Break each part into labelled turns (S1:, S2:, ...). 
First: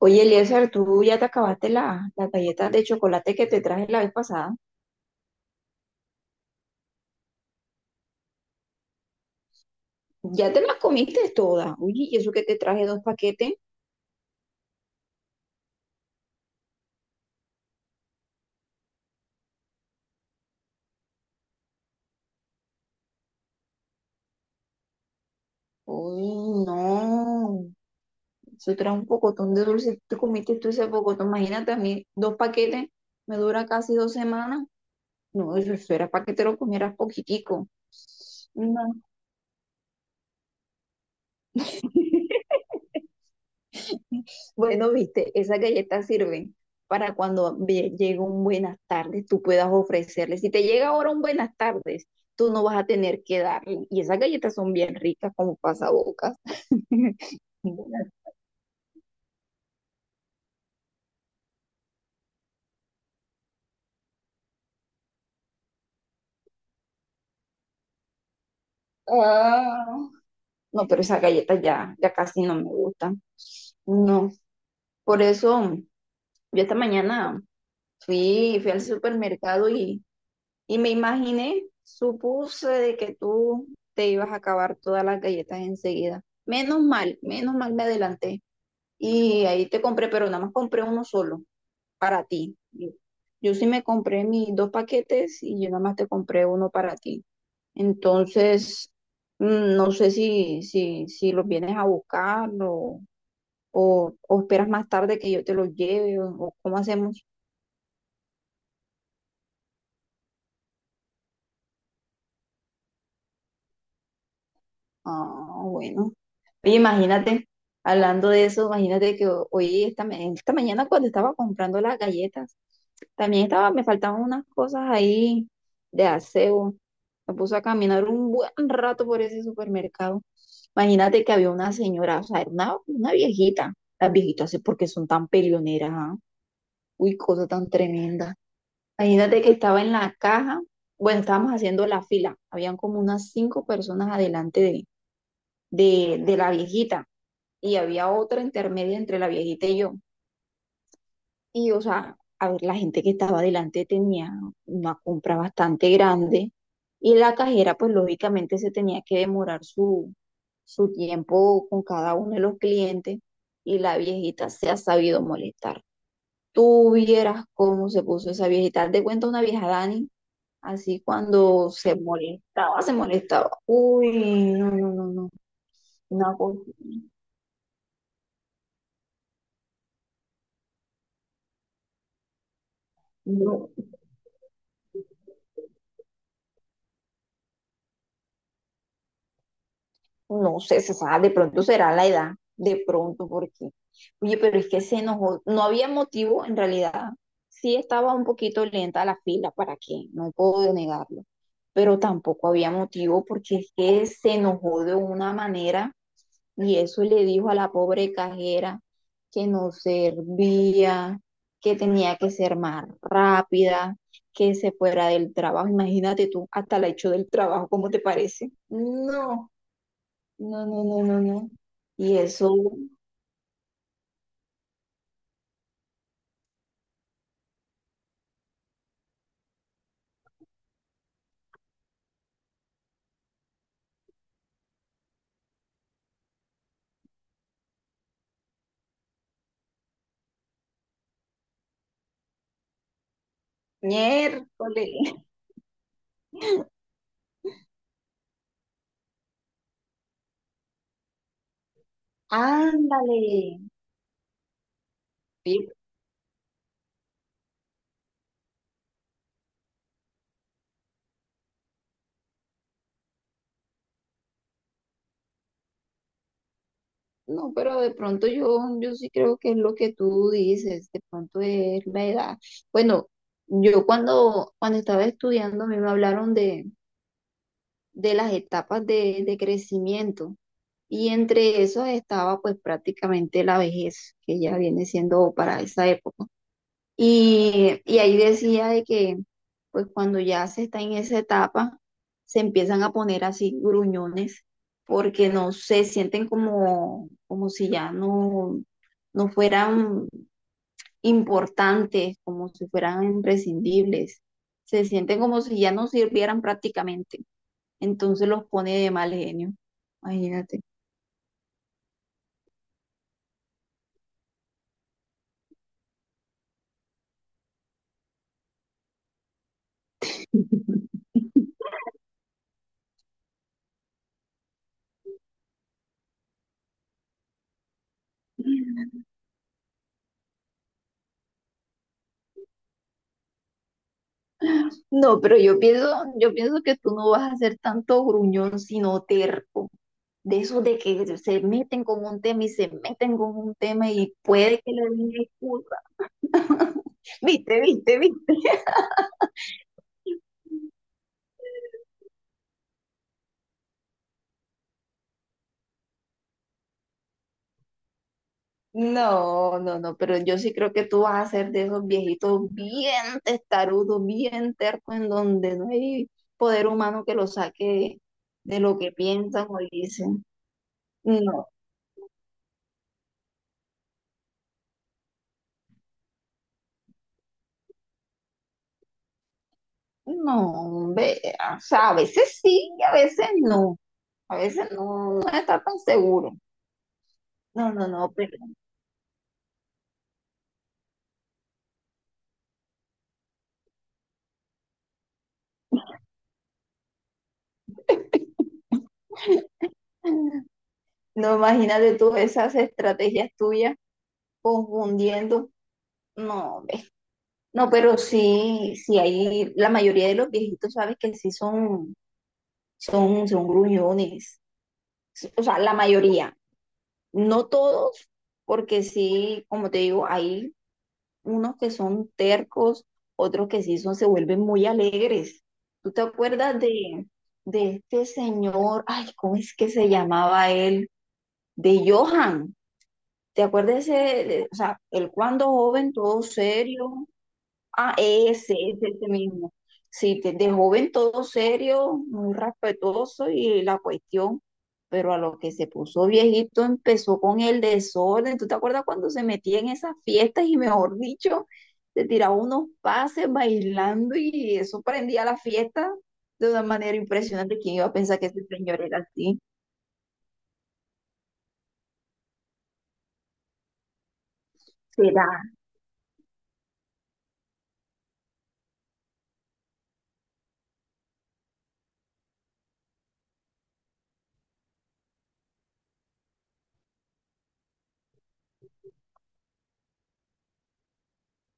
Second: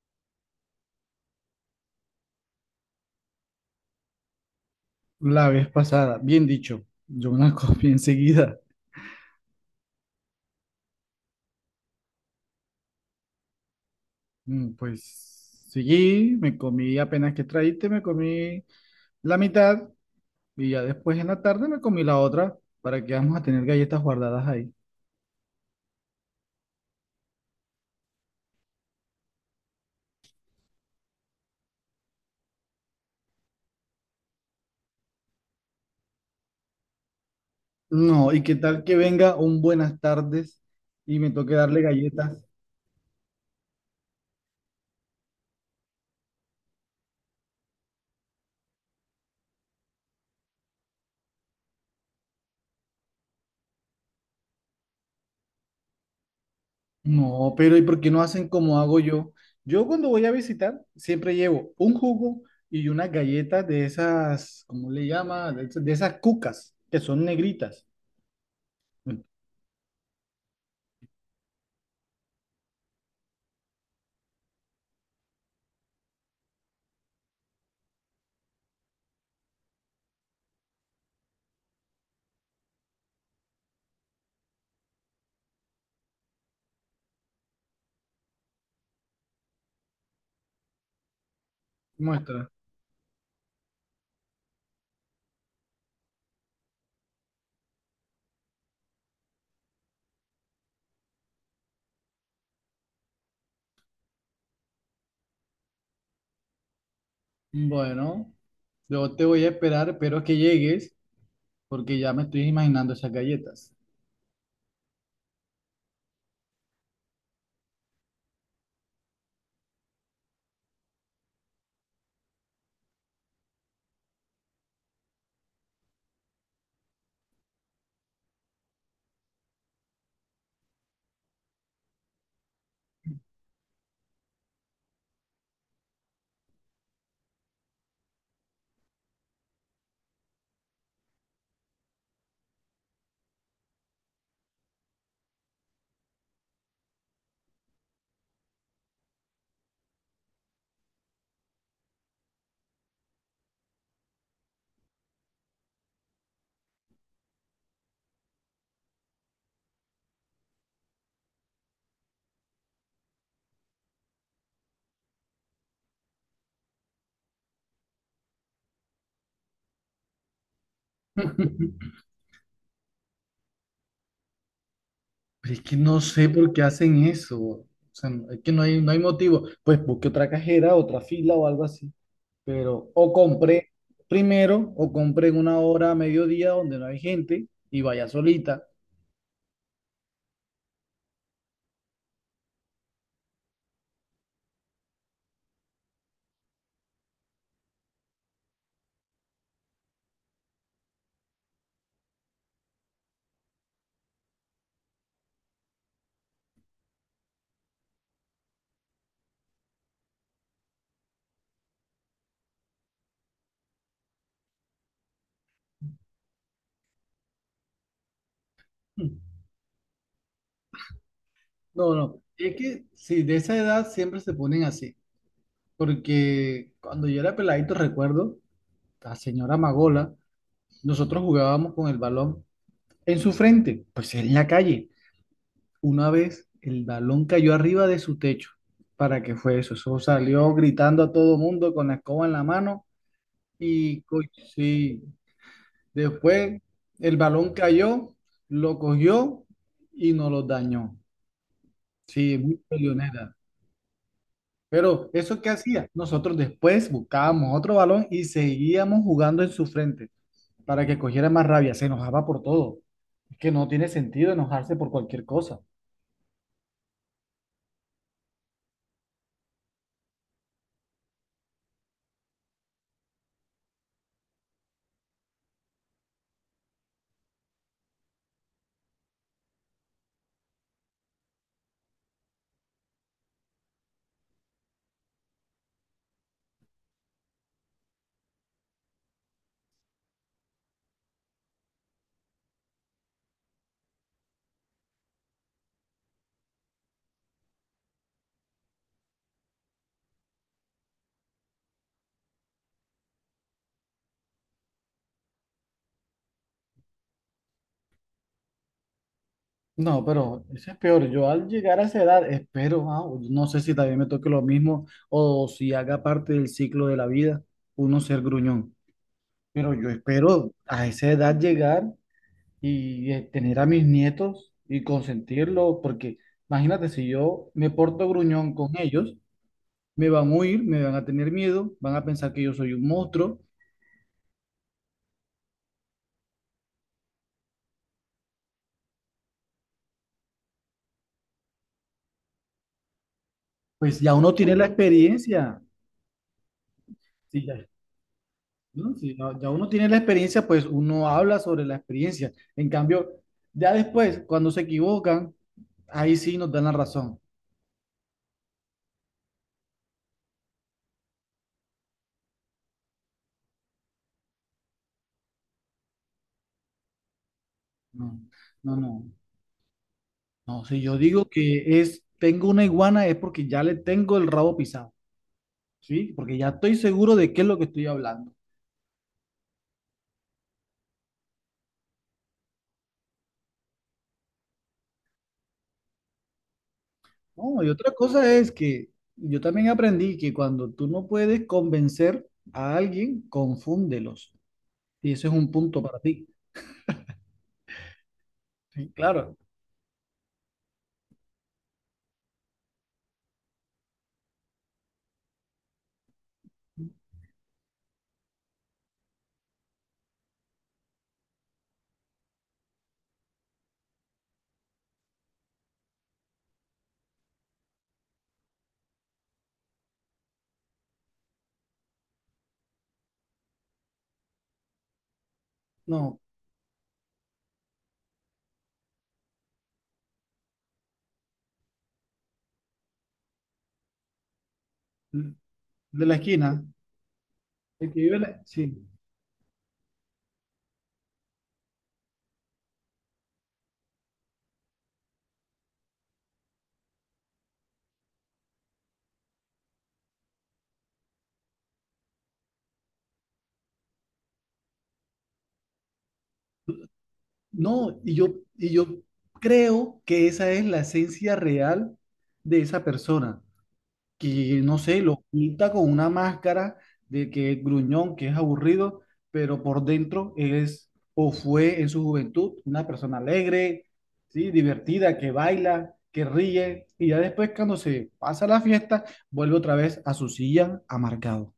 S1: Oye, Eliezer, tú ya te acabaste las galletas de chocolate que te traje la vez pasada.
S2: La vez pasada, bien dicho, yo me la comí enseguida.
S1: Ya te las comiste todas. Uy, ¿y eso que te traje dos paquetes?
S2: Pues seguí, me comí apenas que traíste, me comí la mitad y ya después en la tarde me comí la otra. ¿Para que vamos a tener galletas guardadas ahí?
S1: Uy, no. Eso trae un pocotón de dulce. Tú comiste tú ese pocotón. Imagínate a mí, dos paquetes me dura casi dos semanas. No, eso era para que te lo comieras poquitico.
S2: No, y qué tal que
S1: No,
S2: venga un buenas tardes y me toque darle galletas.
S1: bueno, viste, esas galletas sirven para cuando llegue un buenas tardes, tú puedas ofrecerle. Si te llega ahora un buenas tardes, tú no vas a tener que darle. Y esas galletas son bien ricas como pasabocas.
S2: No, pero ¿y por
S1: Buenas-
S2: qué no hacen como hago yo? Yo cuando voy a visitar siempre llevo un jugo y una galleta de esas, ¿cómo le llama? De esas cucas que son negritas.
S1: Ah. No, pero esas galletas ya, ya casi no me gustan. No, por eso yo esta mañana fui al supermercado. Y me imaginé, supuse de que tú te ibas a acabar todas las galletas enseguida. Menos mal me adelanté. Y ahí te compré, pero nada más compré uno solo para
S2: Muestra.
S1: ti. Y yo sí me compré mis dos paquetes y yo nada más te compré uno para ti. Entonces, no sé si los vienes a buscar o esperas más tarde que yo te los lleve o cómo hacemos.
S2: Bueno, yo te voy a esperar, espero que llegues, porque ya me estoy imaginando esas galletas.
S1: Ah, bueno. Oye, imagínate, hablando de eso, imagínate que hoy, esta mañana cuando estaba comprando las galletas, también estaba, me faltaban unas cosas ahí de aseo. Me puse a caminar un buen rato por ese supermercado. Imagínate que había una señora, o sea, era una viejita. Las viejitas, sí, porque son tan peleoneras? ¿Ah? Uy, cosa tan tremenda. Imagínate que estaba en la caja, bueno, estábamos haciendo la fila, habían como unas cinco personas adelante de la viejita y había otra intermedia entre la viejita y yo. Y, o sea, a ver, la gente que estaba adelante tenía una compra bastante grande y la cajera, pues lógicamente se tenía que demorar su, su tiempo con cada uno de los clientes y la viejita se ha sabido molestar. Tú vieras cómo se puso esa viejita. Haz de cuenta una vieja Dani, así cuando se
S2: Pero
S1: molestaba, se molestaba. Uy, no, no, no, no.
S2: es que no sé
S1: Una
S2: por
S1: cosa,
S2: qué hacen eso. O sea, no- es que no hay motivo. Pues busque otra cajera, otra fila o algo así. Pero, o compré
S1: no.
S2: primero, o compré en una hora a mediodía donde no hay gente y vaya solita.
S1: No sé, se sabe, de pronto será la edad, de pronto, porque, oye, pero es que se enojó, no había motivo, en realidad, sí estaba un poquito lenta la fila, ¿para qué? No puedo negarlo, pero tampoco había motivo porque es que se enojó de una manera y eso le dijo a la pobre cajera que no servía, que tenía que ser más rápida, que se fuera del trabajo, imagínate tú, hasta la hecho del trabajo, ¿cómo te parece?
S2: Mm.
S1: No. No, no, no, no, no.
S2: No,
S1: Y
S2: no.
S1: eso,
S2: Es que sí, de esa edad siempre se ponen así. Porque cuando yo era peladito, recuerdo, la señora Magola. Nosotros jugábamos con el balón en su frente, pues en la calle. Una vez el balón cayó arriba de su techo. ¿Para qué fue eso? Eso salió gritando a todo mundo con la escoba en la mano y co- sí,
S1: miércoles.
S2: después el balón cayó, lo cogió y nos lo dañó. Sí, muy peleonera.
S1: Ándale.
S2: Pero ¿eso qué
S1: Sí,
S2: hacía? Nosotros después buscábamos otro balón y seguíamos jugando en su frente, para que cogiera más rabia. Se enojaba por todo. Es que no tiene sentido enojarse por cualquier cosa.
S1: no, pero de pronto yo, yo sí creo que es lo que tú dices, de pronto es la edad. Bueno, yo cuando, cuando estaba estudiando, a mí me hablaron de las etapas de crecimiento y entre esas estaba pues prácticamente la vejez, que ya viene siendo para esa época. Y ahí decía de que, pues cuando ya se está en esa etapa, se empiezan a poner así gruñones, porque no se sienten como, como si ya no, no fueran importantes, como si fueran imprescindibles. Se sienten como si ya no sirvieran prácticamente. Entonces los pone de mal genio.
S2: No, pero
S1: Imagínate.
S2: eso es peor. Yo al llegar a esa edad, espero, no sé si también me toque lo mismo o si haga parte del ciclo de la vida, uno ser gruñón. Pero yo espero a esa edad llegar y tener a mis nietos y consentirlos, porque imagínate, si yo me porto gruñón con ellos, me van a huir, me van a tener miedo, van a pensar que yo soy un monstruo,
S1: No, pero yo pienso que tú no vas a ser tanto gruñón, sino terco. De esos de que se meten con un tema y se meten con un tema
S2: pues
S1: y
S2: ya uno tiene
S1: puede
S2: la
S1: que le den
S2: experiencia.
S1: excusa.
S2: Sí,
S1: Viste,
S2: ya,
S1: viste, viste.
S2: ¿no? Si no- ya uno tiene la experiencia, pues uno habla sobre la experiencia. En cambio, ya después, cuando se equivocan, ahí sí nos dan la razón.
S1: No, no, no, pero yo sí creo que tú vas a ser de esos viejitos bien testarudos, bien tercos, en donde no hay poder humano que lo saque
S2: No,
S1: de
S2: no,
S1: lo que
S2: no.
S1: piensan o dicen.
S2: No, si yo digo
S1: No,
S2: que es, tengo una iguana es porque ya le tengo el rabo pisado, ¿sí? Porque ya estoy seguro de qué es lo que estoy hablando.
S1: no, ve, o sea, a veces sí y a veces no. A veces no, no está tan seguro.
S2: No, y
S1: No, no,
S2: otra
S1: no, pero
S2: cosa es que yo también aprendí que cuando tú no puedes convencer a alguien, confúndelos. Y ese es un punto para ti. Sí, claro.
S1: no, imagínate tú esas estrategias tuyas confundiendo. No, hombre. No, pero sí, sí hay, la mayoría de los viejitos, sabes que sí son, son gruñones. Sí, o sea, la mayoría. No todos, porque sí, como te digo, hay unos que son tercos, otros que sí son, se vuelven muy alegres. ¿Tú te
S2: No,
S1: acuerdas de este señor? Ay, ¿cómo es que se llamaba él? De Johan. ¿Te acuerdas ese, o sea, el cuando joven
S2: de la
S1: todo
S2: esquina.
S1: serio?
S2: El
S1: Ah,
S2: que vive la- sí.
S1: ese mismo. Sí, de joven todo serio, muy respetuoso y la cuestión, pero a lo que se puso viejito empezó con el desorden. ¿Tú te acuerdas cuando se metía en esas fiestas y mejor dicho, se tiraba unos pases bailando y eso prendía la fiesta de una manera impresionante? ¿Quién iba a
S2: No, y
S1: pensar que
S2: yo,
S1: ese
S2: y
S1: señor
S2: yo
S1: era así?
S2: creo que esa es la esencia real de esa persona, que no sé, lo
S1: ¿Será?
S2: pinta con una máscara de que es gruñón, que es aburrido, pero por dentro es o fue en su juventud una persona alegre, ¿sí? Divertida, que baila, que ríe, y ya después cuando se pasa la fiesta, vuelve otra vez a su silla amargado.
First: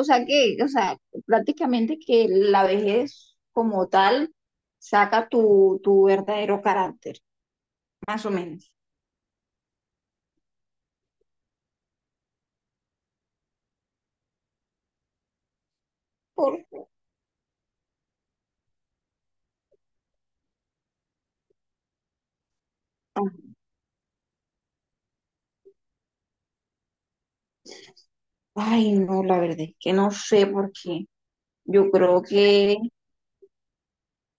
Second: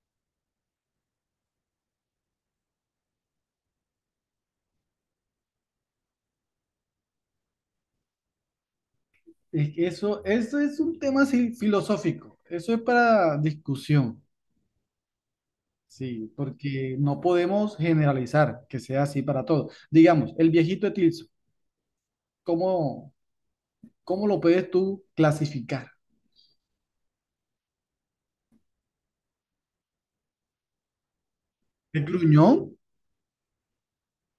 S1: O sea que, o sea, prácticamente que la vejez como tal saca tu verdadero carácter, más o menos.
S2: Es que eso es un tema así filosófico, eso es para discusión. Sí,
S1: Por-
S2: porque no podemos generalizar que sea así para todos. Digamos, el viejito de Tilso, ¿cómo, cómo lo puedes tú clasificar?
S1: Ay, no, la verdad es que no sé por qué. Yo
S2: ¿Es
S1: creo
S2: gruñón?
S1: que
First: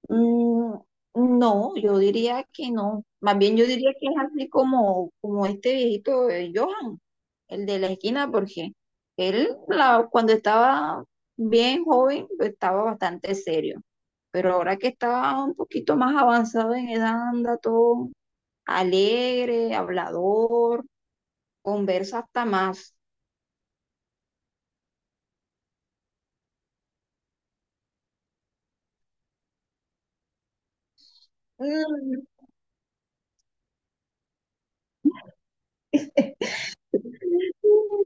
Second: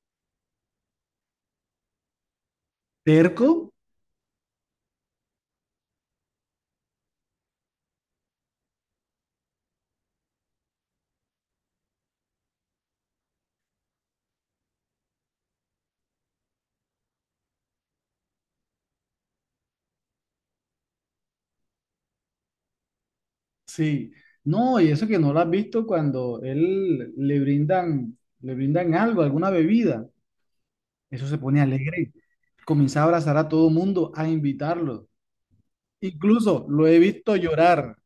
S1: mm, no, yo diría que no. Más bien yo
S2: ¿Terco?
S1: diría que es así como, como este viejito de Johan, el de la esquina, porque él cuando estaba bien joven pues, estaba bastante serio, pero ahora que estaba un poquito más avanzado en edad anda todo alegre, hablador, conversa hasta más.
S2: Sí. No, y eso que no lo has visto cuando él le brindan algo, alguna bebida. Eso se pone alegre. Comienza a abrazar a todo mundo, a invitarlo. Incluso lo he visto llorar.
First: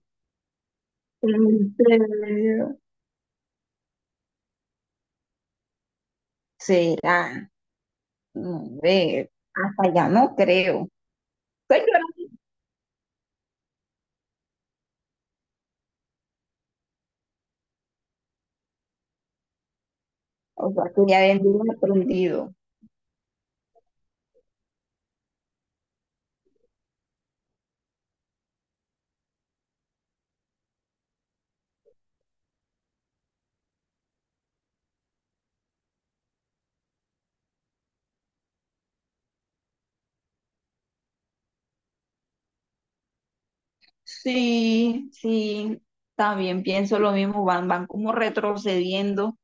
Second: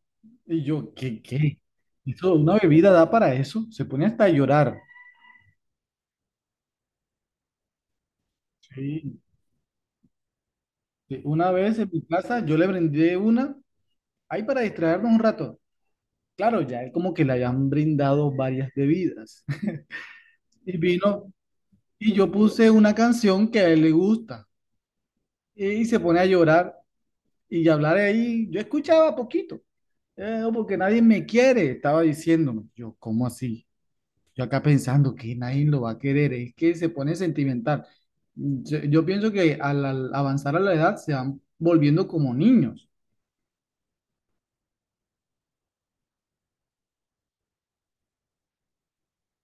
S2: Y yo, ¿qué,
S1: Mm,
S2: qué?
S1: ¿en
S2: Eso, una
S1: serio?
S2: bebida da para eso. Se pone hasta a llorar.
S1: ¿Será? No,
S2: Sí.
S1: ve, hasta ya no creo.
S2: Sí, una vez en
S1: Señora.
S2: mi casa yo le brindé una, ahí para distraernos un rato. Claro, ya es como que le hayan brindado varias bebidas.
S1: O
S2: Y
S1: sea, que ya
S2: vino,
S1: vendría
S2: y yo
S1: aprendido.
S2: puse una canción que a él le gusta. Y se pone a llorar y a hablar ahí. Yo escuchaba poquito, no, porque nadie me quiere", estaba diciéndome. Yo, ¿cómo así? Yo acá pensando que nadie lo va a querer, es que se pone sentimental. Yo pienso que al avanzar a la edad se van volviendo como niños.
S1: Sí, sí, también pienso lo mismo, van, van como retrocediendo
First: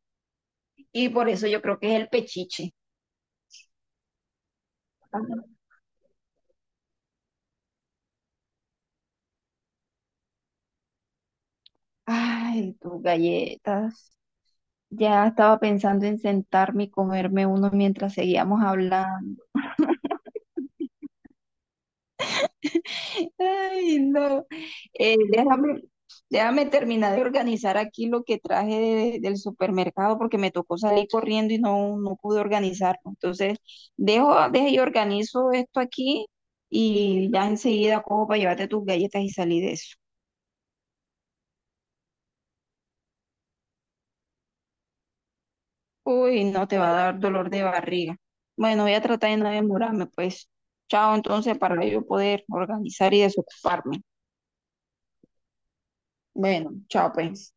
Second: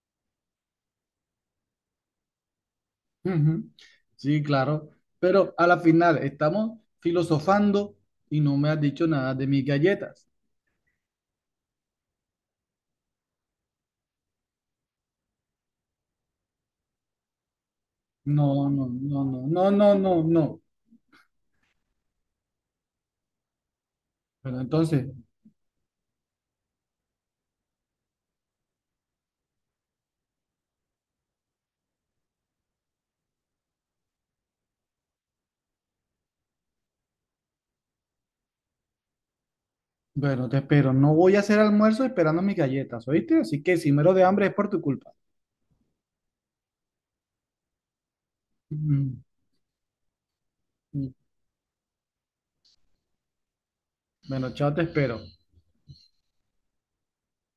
S1: y por eso yo creo que es el pechiche.
S2: Ujú. Sí, claro. Pero a la final estamos filosofando y no me has dicho nada de mis galletas.
S1: Ay, tus galletas. Ya estaba pensando en sentarme y comerme uno mientras seguíamos
S2: No, no, no,
S1: hablando.
S2: no, no, no, no, no.
S1: Ay, no.
S2: Pero entonces,
S1: Déjame, déjame terminar de organizar aquí lo que traje del supermercado porque me tocó salir corriendo y no, no pude organizarlo. Entonces, dejo y organizo esto aquí y ya enseguida cojo para llevarte tus galletas y salir de eso.
S2: bueno, te espero. No voy a hacer almuerzo esperando mis galletas, ¿oíste? Así que si muero de hambre es por tu culpa.
S1: Uy, no te va a dar dolor de barriga. Bueno, voy a tratar de no demorarme, pues.
S2: Ujú.
S1: Chao, entonces, para yo poder organizar y desocuparme.
S2: Bueno, chao, te espero.
S1: Bueno, chao, pues.